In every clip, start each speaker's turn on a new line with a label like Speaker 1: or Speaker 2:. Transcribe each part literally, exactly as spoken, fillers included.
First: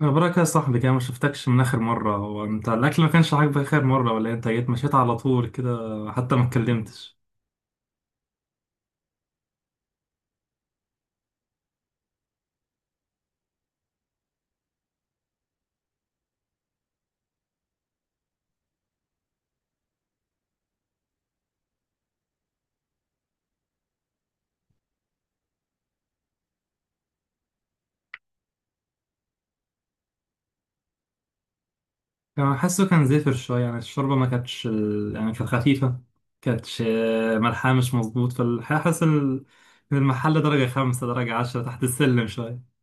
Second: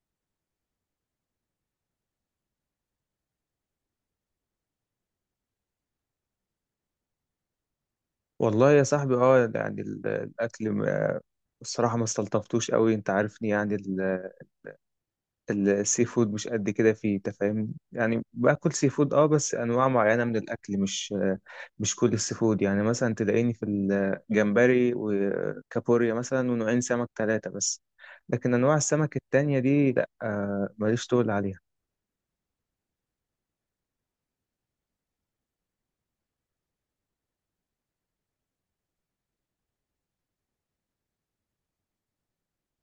Speaker 1: مبروك يا صاحبي كده، ما شفتكش من اخر مره. هو انت الاكل ما كانش عاجبك اخر مره ولا إيه؟ انت جيت مشيت على طول كده، حتى ما اتكلمتش.
Speaker 2: والله يا صاحبي، اه يعني ال- الاكل ما- الصراحه ما استلطفتوش قوي، انت عارفني، يعني ال- ال- السي فود مش قد كده فيه، انت فاهمني، يعني باكل سي فود، اه بس انواع معينه من الاكل، مش مش كل السي فود يعني، مثلا تلاقيني في الجمبري وكابوريا مثلا، ونوعين سمك ثلاثه بس، لكن انواع السمك التانية دي، لا، آه، ماليش طول عليها.
Speaker 1: كان حاسه كان زفر شويه، يعني الشوربه ما كانتش ال... يعني كانت خفيفه، كانتش. آه، ملحها مش مظبوط، فحاسس ال... إن المحل درجه خمسة درجه عشرة تحت السلم شويه.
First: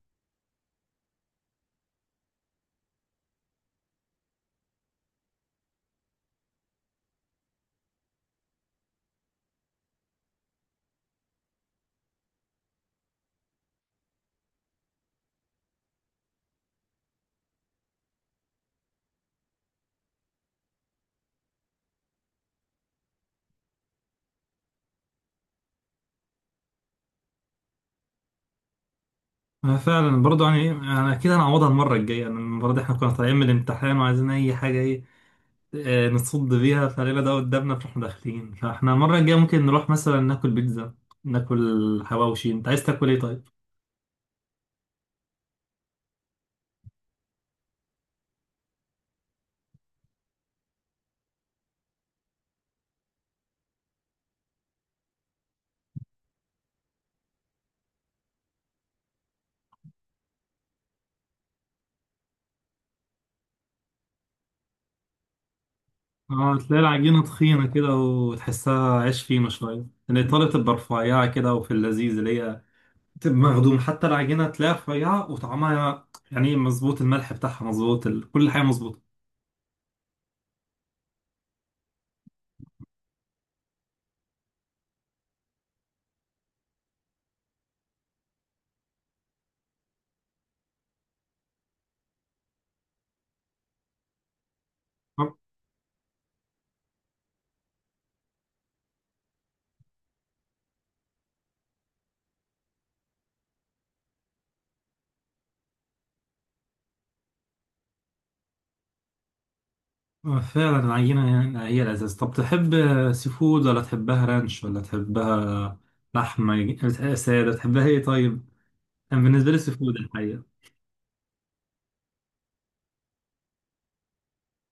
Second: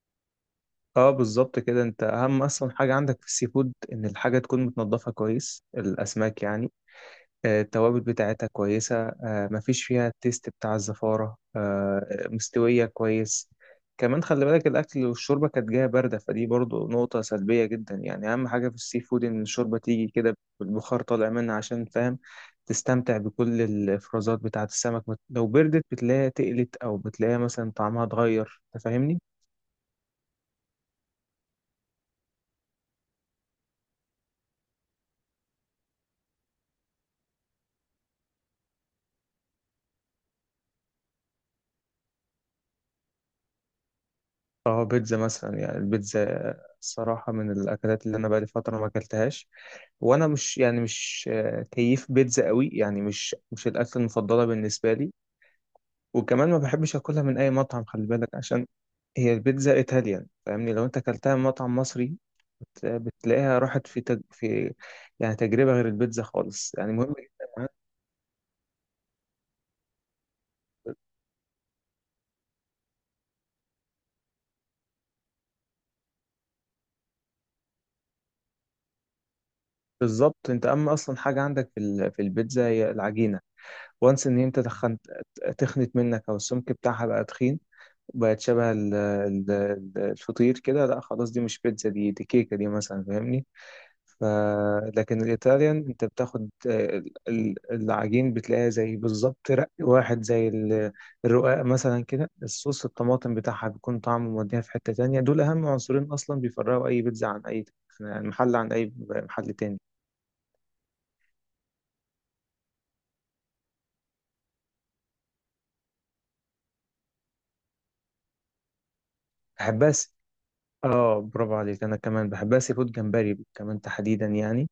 Speaker 2: اه، بالظبط كده. انت اهم اصلا حاجه عندك في السي فود ان الحاجه تكون متنضفه كويس، الاسماك يعني، آه، التوابل بتاعتها كويسة، آه، مفيش فيها التيست بتاع الزفارة، آه، مستوية كويس. كمان خلي بالك، الأكل والشوربة كانت جاية باردة، فدي برضو نقطة سلبية جدا. يعني أهم حاجة في السي فود إن الشوربة تيجي كده بالبخار طالع منها، عشان فاهم تستمتع بكل الإفرازات بتاعة السمك. بت- لو بردت، بتلاقيها تقلت، أو بتلاقيها مثلا طعمها اتغير، أنت فاهمني؟
Speaker 1: أنا فعلا برضو، يعني انا كده هنعوضها المره الجايه، يعني المره دي احنا كنا طالعين من الامتحان وعايزين اي حاجه، إيه آه، نصد بيها. فليلة ده قدامنا، فاحنا داخلين. فاحنا المرة الجاية ممكن نروح مثلا ناكل بيتزا، ناكل حواوشي. انت عايز تاكل ايه طيب؟
Speaker 2: اه، بيتزا مثلا، يعني البيتزا الصراحة من الأكلات اللي أنا بقالي فترة ما أكلتهاش، وانا مش، يعني مش آه، كيف بيتزا قوي يعني، مش مش الاكل المفضله بالنسبه لي. وكمان ما بحبش اكلها من اي مطعم، خلي بالك، عشان هي البيتزا ايطاليان، فاهمني، لو انت اكلتها من مطعم مصري، بت- بتلاقيها راحت في تج... في يعني تجربه غير البيتزا
Speaker 1: اه،
Speaker 2: خالص،
Speaker 1: تلاقي
Speaker 2: يعني مهم
Speaker 1: العجينة
Speaker 2: جدا
Speaker 1: تخينة
Speaker 2: معاك.
Speaker 1: كده وتحسها عيش فينو شوية. الإيطالية تبقى رفيعة كده، وفي اللذيذ اللي هي تبقى مخدوم، حتى العجينة تلاقيها رفيعة وطعمها يعني مظبوط، الملح بتاعها مظبوط، ال... كل حاجة مظبوطة.
Speaker 2: بالظبط، انت اما اصلا حاجه عندك في ال... في البيتزا هي العجينه، وانس ان انت تخنت تخنت منك، او السمك بتاعها بقى تخين، بقت شبه ال... ال... الفطير كده. لا خلاص، دي مش بيتزا، دي دي كيكه دي مثلا، فاهمني؟ ف... لكن
Speaker 1: آه،
Speaker 2: الإيطاليان، أنت بتاخد آه، ال- ال- العجين، بتلاقيها زي بالظبط رق واحد زي ال- الرقاق مثلا كده، الصوص الطماطم بتاعها بيكون طعمه موديها في حتة تانية. دول أهم عنصرين أصلا بيفرقوا أي بيتزا عن أي عن محل عن أي محل تاني.
Speaker 1: آه، فعلا العجينة يعني هي الأساس. طب تحب سي فود ولا تحبها رانش ولا تحبها لحمة سادة؟ تحبها ايه طيب؟ كان بالنسبة لي سي
Speaker 2: بحبها
Speaker 1: فود
Speaker 2: س-
Speaker 1: الحقيقة.
Speaker 2: آه، برافو عليك. أنا كمان بحبها سي فود، جمبري كمان تحديدا يعني.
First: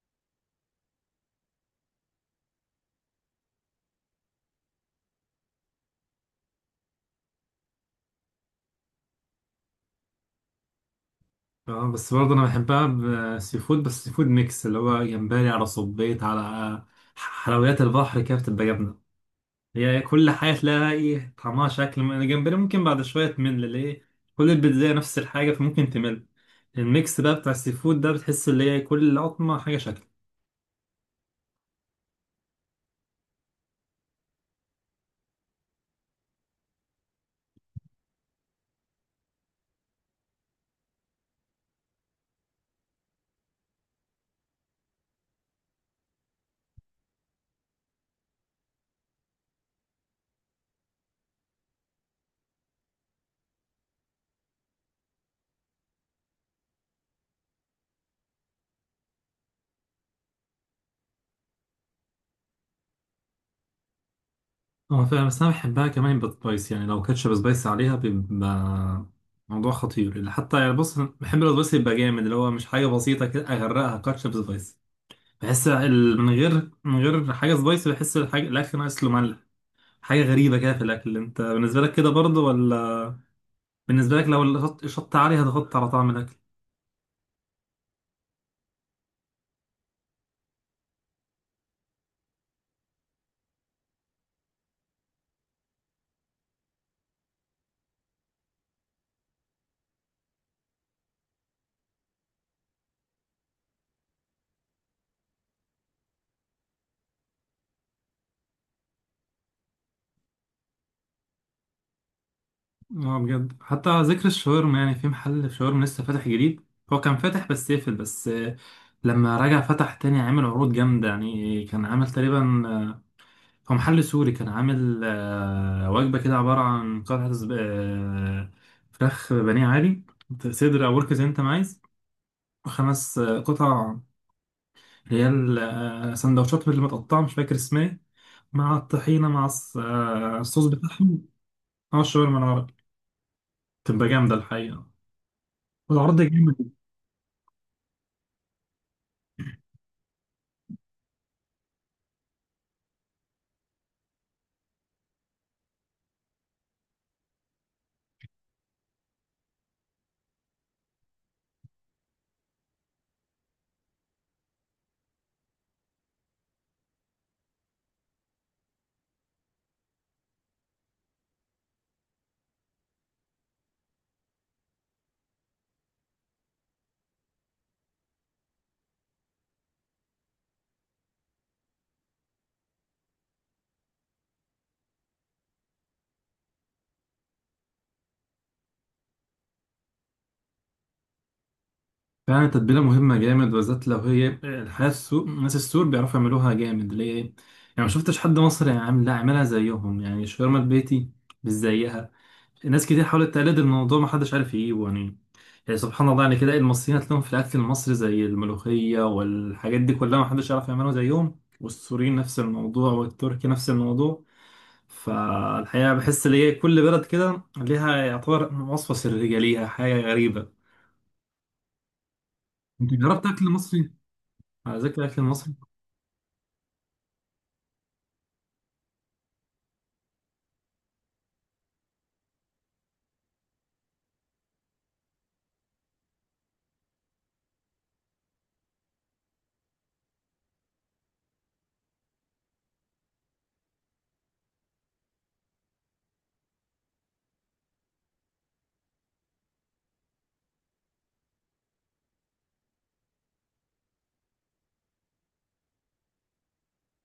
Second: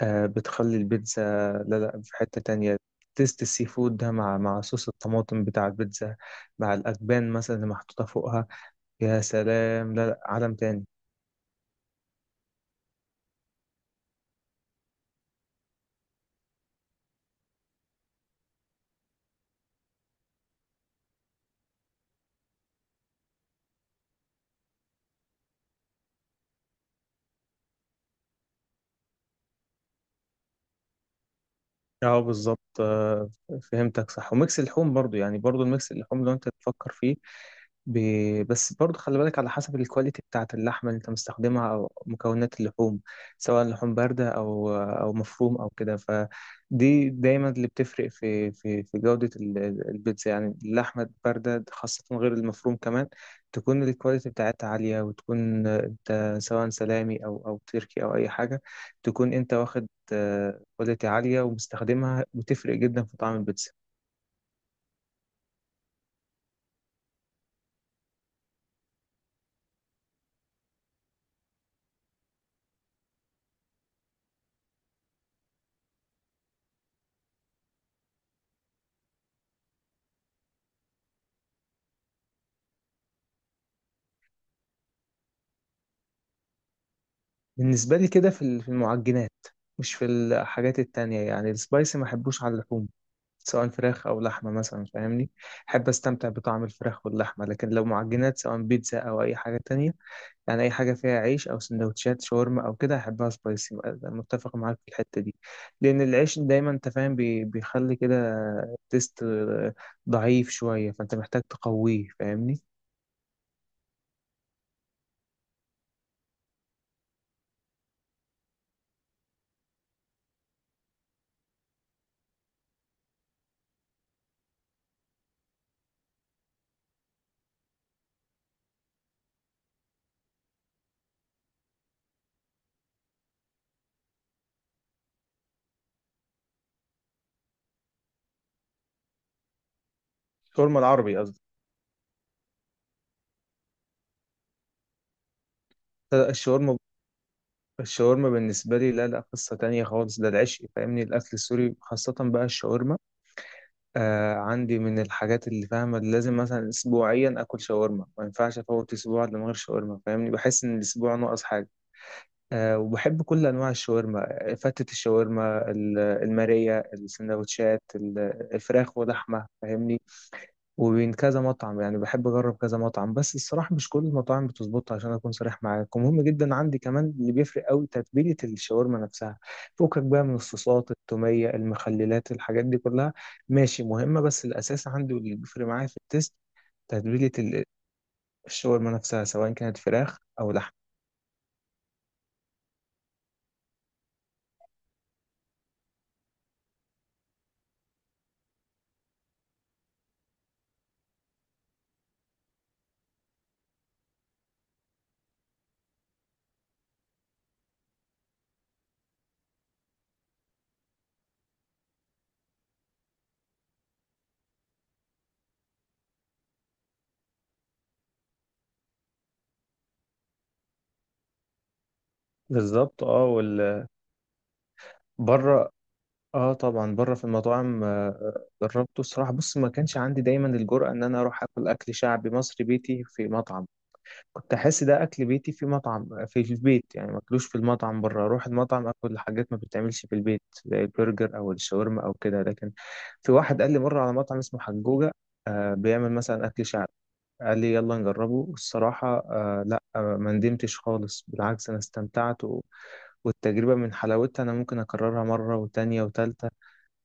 Speaker 2: آه، بتخلي البيتزا. لا لا، في حتة تانية، تيست السي فود ده مع مع صوص الطماطم بتاع البيتزا، مع الأجبان مثلا اللي محطوطة فوقها، يا سلام. لا لا، عالم تاني.
Speaker 1: اه بس برضه انا بحبها بسي فود بس سي فود ميكس، اللي هو جمبري على صبيط على حلويات البحر كده، بتبقى جبنة. هي كل حاجة تلاقيها ايه طعمها شكل، من الجمبري ممكن بعد شوية تمل ليه. كل البيتزا نفس الحاجة فممكن تمل، الميكس بقى بتاع السي فود ده بتحس اللي هي كل لقطمة حاجة شكل.
Speaker 2: اه بالظبط، آه، فهمتك صح. وميكس اللحوم برضو، يعني برضو الميكس اللحوم لو انت تفكر فيه، ب... بس برضه خلي بالك، على حسب الكواليتي بتاعة اللحمة اللي انت مستخدمها او مكونات اللحوم، سواء لحوم باردة او او مفروم او كده، فدي دايما اللي بتفرق في في في جودة ال- البيتزا يعني. اللحمة الباردة خاصة، غير المفروم كمان، تكون الكواليتي بتاعتها عالية. وتكون انت سواء سلامي او او تركي او اي حاجة، تكون انت واخد آه، كواليتي عالية ومستخدمها، وتفرق جدا في طعم البيتزا.
Speaker 1: اه فعلا، بس انا بحبها كمان بالسبايس، يعني لو كاتشب سبايس عليها بيبقى موضوع خطير. اللي حتى يعني، بص، بحب السبايس يبقى جامد، اللي هو مش حاجة بسيطة كده اغرقها كاتشب سبايس. بحس ال- من غير من غير حاجه سبايسي بحس الحاجه الاكل ناقص له ملح، حاجه غريبه كده في الاكل. انت بالنسبه لك كده برضه ولا؟ بالنسبه لك لو الشط الشط عالي هتغطي على طعم الاكل؟
Speaker 2: بالنسبة لي كده في ال- في المعجنات، مش في الحاجات التانية. يعني السبايسي ما احبوش على اللحوم، سواء فراخ أو لحمة مثلا، فاهمني. أحب أستمتع بطعم الفراخ واللحمة، لكن لو معجنات، سواء بيتزا أو أي حاجة تانية، يعني أي حاجة فيها عيش أو سندوتشات شاورما أو كده، أحبها سبايسي. أنا متفق معاك في الحتة دي، لأن العيش دايما، أنت فاهم، بي- بيخلي كده تيست ضعيف شوية، فأنت محتاج تقويه، فاهمني.
Speaker 1: اه بجد، حتى على ذكر الشاورما، يعني في محل شاورما لسه فاتح جديد. هو كان فاتح بس قفل، بس آه، لما رجع فتح تاني عامل عروض جامده، يعني كان عامل تقريبا آه، هو محل سوري، كان عامل آه، وجبه كده عباره عن قطعه زب- آه، فراخ بانيه عادي، صدر او ورك زي انت ما عايز، خمس آه، قطع. هي ال- آه، سندوتشات اللي متقطعة، مش فاكر اسمها ايه، مع الطحينة، مع الص- آه، الصوص
Speaker 2: شاورما العربي
Speaker 1: بتاعهم.
Speaker 2: قصدي.
Speaker 1: اه الشاورما العربي بتبقى جامدة الحقيقة، والعرض جامد.
Speaker 2: الشاورما الشاورما بالنسبة لي، لا لا، قصة تانية خالص. ده العشق، فاهمني، الأكل السوري، خاصة بقى الشاورما. آه عندي من الحاجات اللي فاهمة لازم مثلا أسبوعيا آكل شاورما، ما ينفعش أفوت أسبوع إلا من غير شاورما، فاهمني، بحس إن الأسبوع ناقص حاجة. آه وبحب كل أنواع الشاورما، آه، فتة الشاورما، ال- المارية، السندوتشات، ال- الفراخ ولحمة، فاهمني. وبين كذا مطعم يعني، بحب اجرب كذا مطعم، بس الصراحه مش كل المطاعم بتظبط، عشان اكون صريح معاك. ومهم جدا عندي كمان اللي بيفرق قوي، تتبيله الشاورما نفسها، فوقك بقى من الصوصات، التوميه، المخللات، الحاجات دي كلها ماشي مهمه، بس الاساس عندي واللي بيفرق معايا في التست، تتبيله ال- الشاورما نفسها، سواء كانت فراخ او لحم.
Speaker 1: فعلا التتبيلة مهمة جامد، بالذات لو هي الحياة السوق. ناس السور بيعرفوا يعملوها جامد، ليه يعني؟ ما شفتش حد مصري عامل، لا، عاملها زيهم، يعني الشاورما البيتي مش زيها. ناس كتير حاولت تقلد الموضوع ما حدش عارف يجيبه، يعني يعني سبحان الله، يعني كده المصريين هتلاقيهم في الاكل المصري زي الملوخيه والحاجات دي كلها ما حدش يعرف يعملها زيهم، والسوريين نفس الموضوع، والتركي نفس الموضوع. فالحقيقه بحس ان هي كل بلد كده ليها يعتبر وصفه سريه ليها، حاجه غريبه. انت
Speaker 2: بالظبط.
Speaker 1: جربت
Speaker 2: اه
Speaker 1: اكل
Speaker 2: وال
Speaker 1: مصري؟ على ذكر الاكل المصري.
Speaker 2: بره. اه، طبعا بره في المطاعم. آه، آه، جربته الصراحه. بص، ما كانش عندي دايما الجرأة ان انا اروح اكل اكل شعبي مصري بيتي في مطعم. كنت احس ده اكل بيتي، في مطعم في في البيت يعني ماكلوش في المطعم بره. اروح المطعم اكل حاجات ما بتتعملش في البيت، زي البرجر او الشاورما او كده. لكن في واحد قال لي مره على مطعم اسمه حجوجه، آه بيعمل مثلا اكل شعبي، قال لي يلا نجربه. الصراحه، آه لا، آه ما ندمتش خالص، بالعكس، انا استمتعت، و... والتجربه من حلاوتها انا ممكن اكررها مره وتانية وتالتة،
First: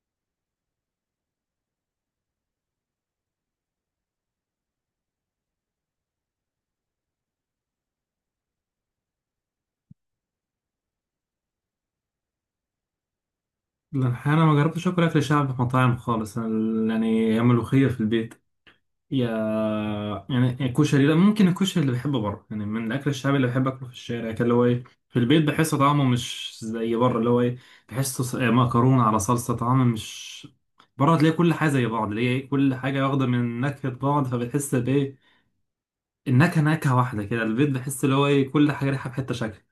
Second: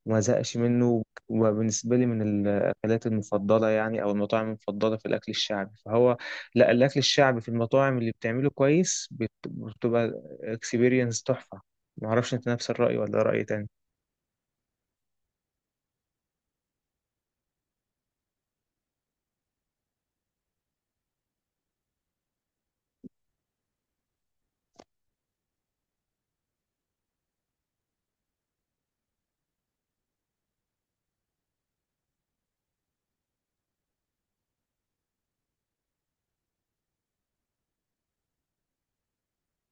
Speaker 2: وما زهقش منه. وبالنسبة لي من الأكلات المفضلة، يعني، أو المطاعم المفضلة في الأكل الشعبي، فهو، لا، الأكل الشعبي في المطاعم اللي بتعمله كويس بت- بتبقى اكسبيرينس تحفة. معرفش أنت نفس الرأي ولا رأي تاني؟
Speaker 1: لا، الحقيقة انا ما جربتش اكل اكل شعبي في مطاعم خالص. أنا ال- يعني هي ملوخيه في البيت. يا يعني الكشري، لا، ممكن الكشري اللي بحبه بره، يعني من الاكل الشعبي اللي بحب اكله في الشارع. كان اللي هو ايه في البيت بحس طعمه مش زي بره. اللي هو ايه بحسه ص- مكرونه على صلصه، طعمه مش... بره تلاقي كل حاجه زي بعض، اللي هي إيه، كل حاجه واخده من نكهه بعض فبتحس بايه، النكهه نكهه واحده كده. البيت بحس اللي هو ايه كل حاجه ريحه في حته شكل.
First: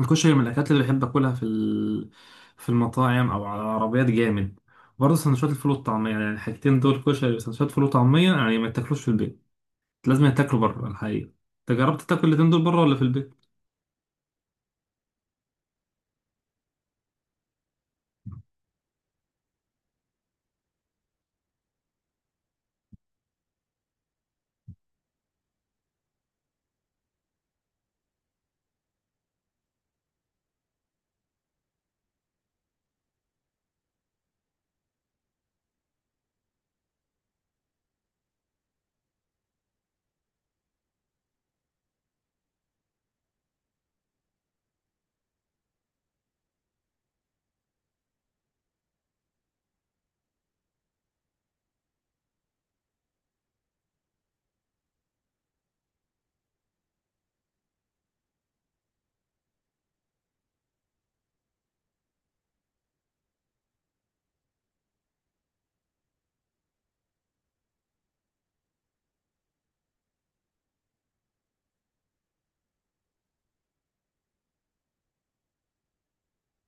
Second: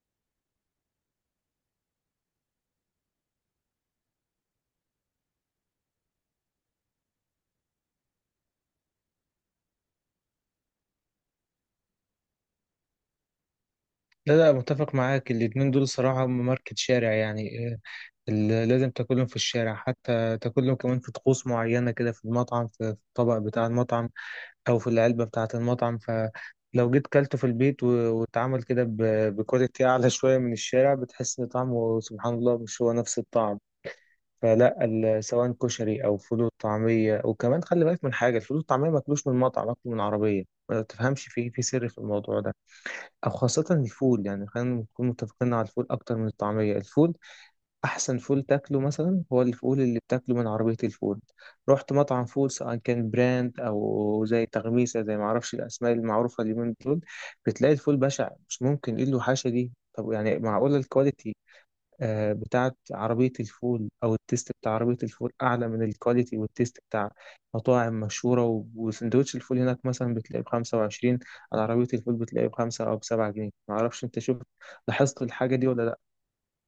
Speaker 1: الكشري من الأكلات اللي بحب أكلها في ال... في المطاعم أو على عربيات، جامد. برضه سندوتشات الفول والطعمية، يعني الحاجتين دول، كشري وسندوتشات فول وطعمية، يعني ما تاكلوش في البيت، لازم تاكلوا بره الحقيقة. أنت جربت تاكل الاتنين دول بره ولا في البيت؟
Speaker 2: لا لا، متفق معاك. الاتنين دول صراحة هم ماركة شارع يعني، آه، ال- لازم تاكلهم في الشارع، حتى تاكلهم كمان في طقوس معينة كده في المطعم، في في الطبق بتاع المطعم، او في العلبه بتاعه المطعم. فلو جيت كلته في البيت و- واتعمل كده ب- بكواليتي اعلى شويه من الشارع، بتحس ان طعمه، سبحان الله، مش هو نفس الطعم. فلا، ال- سواء كشري او فول طعميه. وكمان خلي بالك من حاجه، الفول الطعميه ماكلوش من مطعم، ماكله من عربيه، ما تفهمش في في سر في الموضوع ده. او خاصه الفول، يعني خلينا نكون متفقين على الفول اكتر من الطعميه. الفول، احسن فول تاكله مثلا هو الفول اللي بتاكله من عربيه الفول. رحت مطعم فول، سواء كان براند او زي تغميسه، زي ما اعرفش الاسماء المعروفه اليومين دول، بتلاقي الفول بشع، مش ممكن، ايه له، حاشا دي. طب يعني معقوله الكواليتي آه، بتاعت عربيه الفول او التيست بتاع عربيه الفول اعلى من الكواليتي والتيست بتاع مطاعم مشهوره؟ و- وسندوتش الفول هناك مثلا بتلاقيه ب خمسة وعشرين، على عربيه الفول بتلاقيه بخمسة او بسبعة جنيه. معرفش انت شفت، لاحظت الحاجه دي ولا لا؟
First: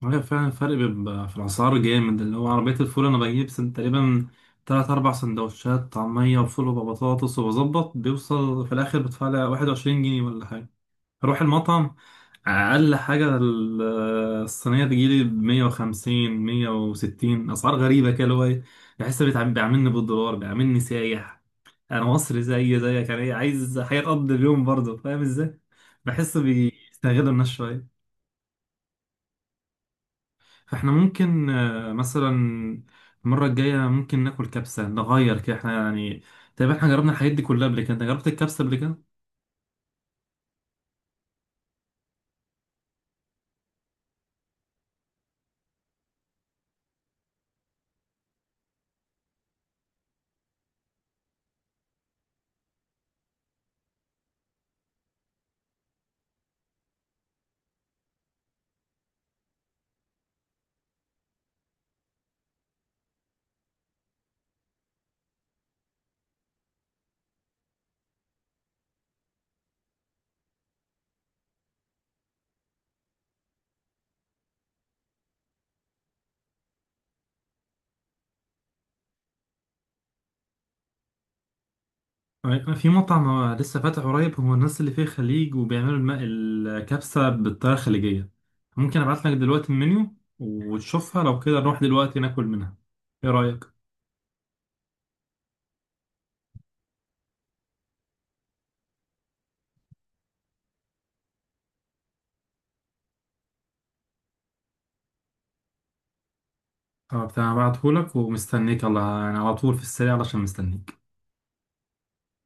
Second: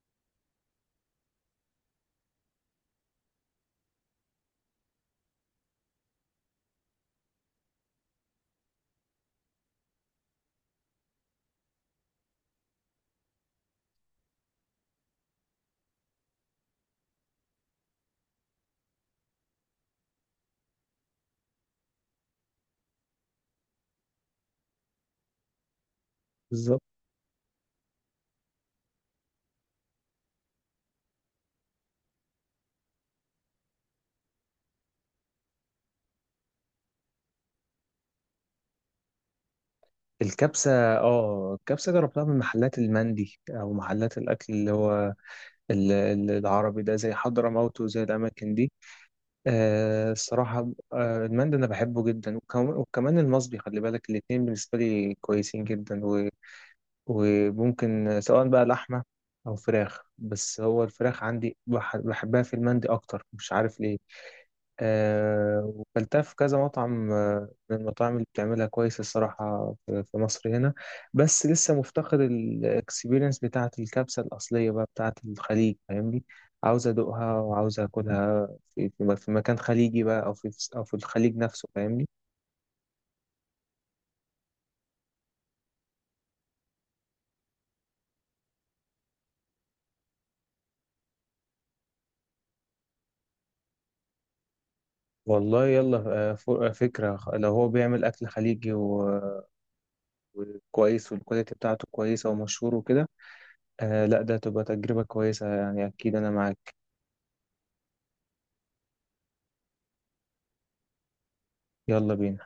Speaker 1: هي فعلا الفرق بيبقى في الأسعار جامد. اللي هو عربية الفول أنا بجيب سن تقريبا تلات أربع سندوتشات طعمية وفول وبطاطس، وبظبط بيوصل في الآخر بدفع لي واحد وعشرين جنيه ولا حاجة. اروح المطعم اقل حاجه ال- الصينيه تجيلي ب مية وخمسين مية وستين، اسعار غريبه كده اللي هو ايه. بحس بيتعامل- بيعاملني بالدولار، بيعاملني سايح. انا مصري زي زيك، انا إيه، عايز حياه اقضي اليوم برضه، فاهم ازاي؟ بحس
Speaker 2: بالظبط.
Speaker 1: بيستغلوا الناس شويه. فاحنا ممكن آه، مثلا المره الجايه ممكن ناكل كبسه، نغير كده احنا يعني. تقريبا احنا جربنا الحاجات دي كلها قبل كده. انت جربت الكبسه قبل كده؟
Speaker 2: الكبسة، اه الكبسة جربتها من محلات المندي، أو محلات الأكل اللي هو ال- ال- العربي ده، زي حضرموت وزي الأماكن دي. آه الصراحة، آه المندي أنا بحبه جدا، وكم- وكمان المصبي، خلي بالك الاتنين بالنسبة لي كويسين جدا. و- وممكن سواء بقى لحمة أو فراخ، بس هو الفراخ عندي بح- بحبها في المندي أكتر، مش عارف ليه. آه، وكلتها في كذا مطعم، آه، من المطاعم اللي بتعملها كويس الصراحة في في مصر هنا. بس لسه مفتقد الاكسبيرينس بتاعة الكبسة الأصلية بقى، بتاعة الخليج، فاهمني. عاوز أدوقها، وعاوز أكلها في, في في مكان خليجي بقى، أو في أو في الخليج نفسه، فاهمني.
Speaker 1: أي- في مطعم آه، لسه فاتح قريب، هو الناس اللي فيه خليج وبيعملوا الم- الكبسة بالطريقة الخليجية. ممكن ابعت لك دلوقتي المنيو وتشوفها، لو كده نروح دلوقتي ناكل منها. ايه رأيك؟
Speaker 2: والله يلا. آه، ف- آه، فكرة، خ- لو هو بيعمل أكل خليجي و- وكويس، والكواليتي بتاعته كويسة ومشهور وكده، آه، لا، ده تبقى تجربة كويسة يعني، أكيد أنا معاك.
Speaker 1: اه بتاع، هبعتهولك ومستنيك، الله. انا على طول في السريع علشان مستنيك.
Speaker 2: يلا بينا.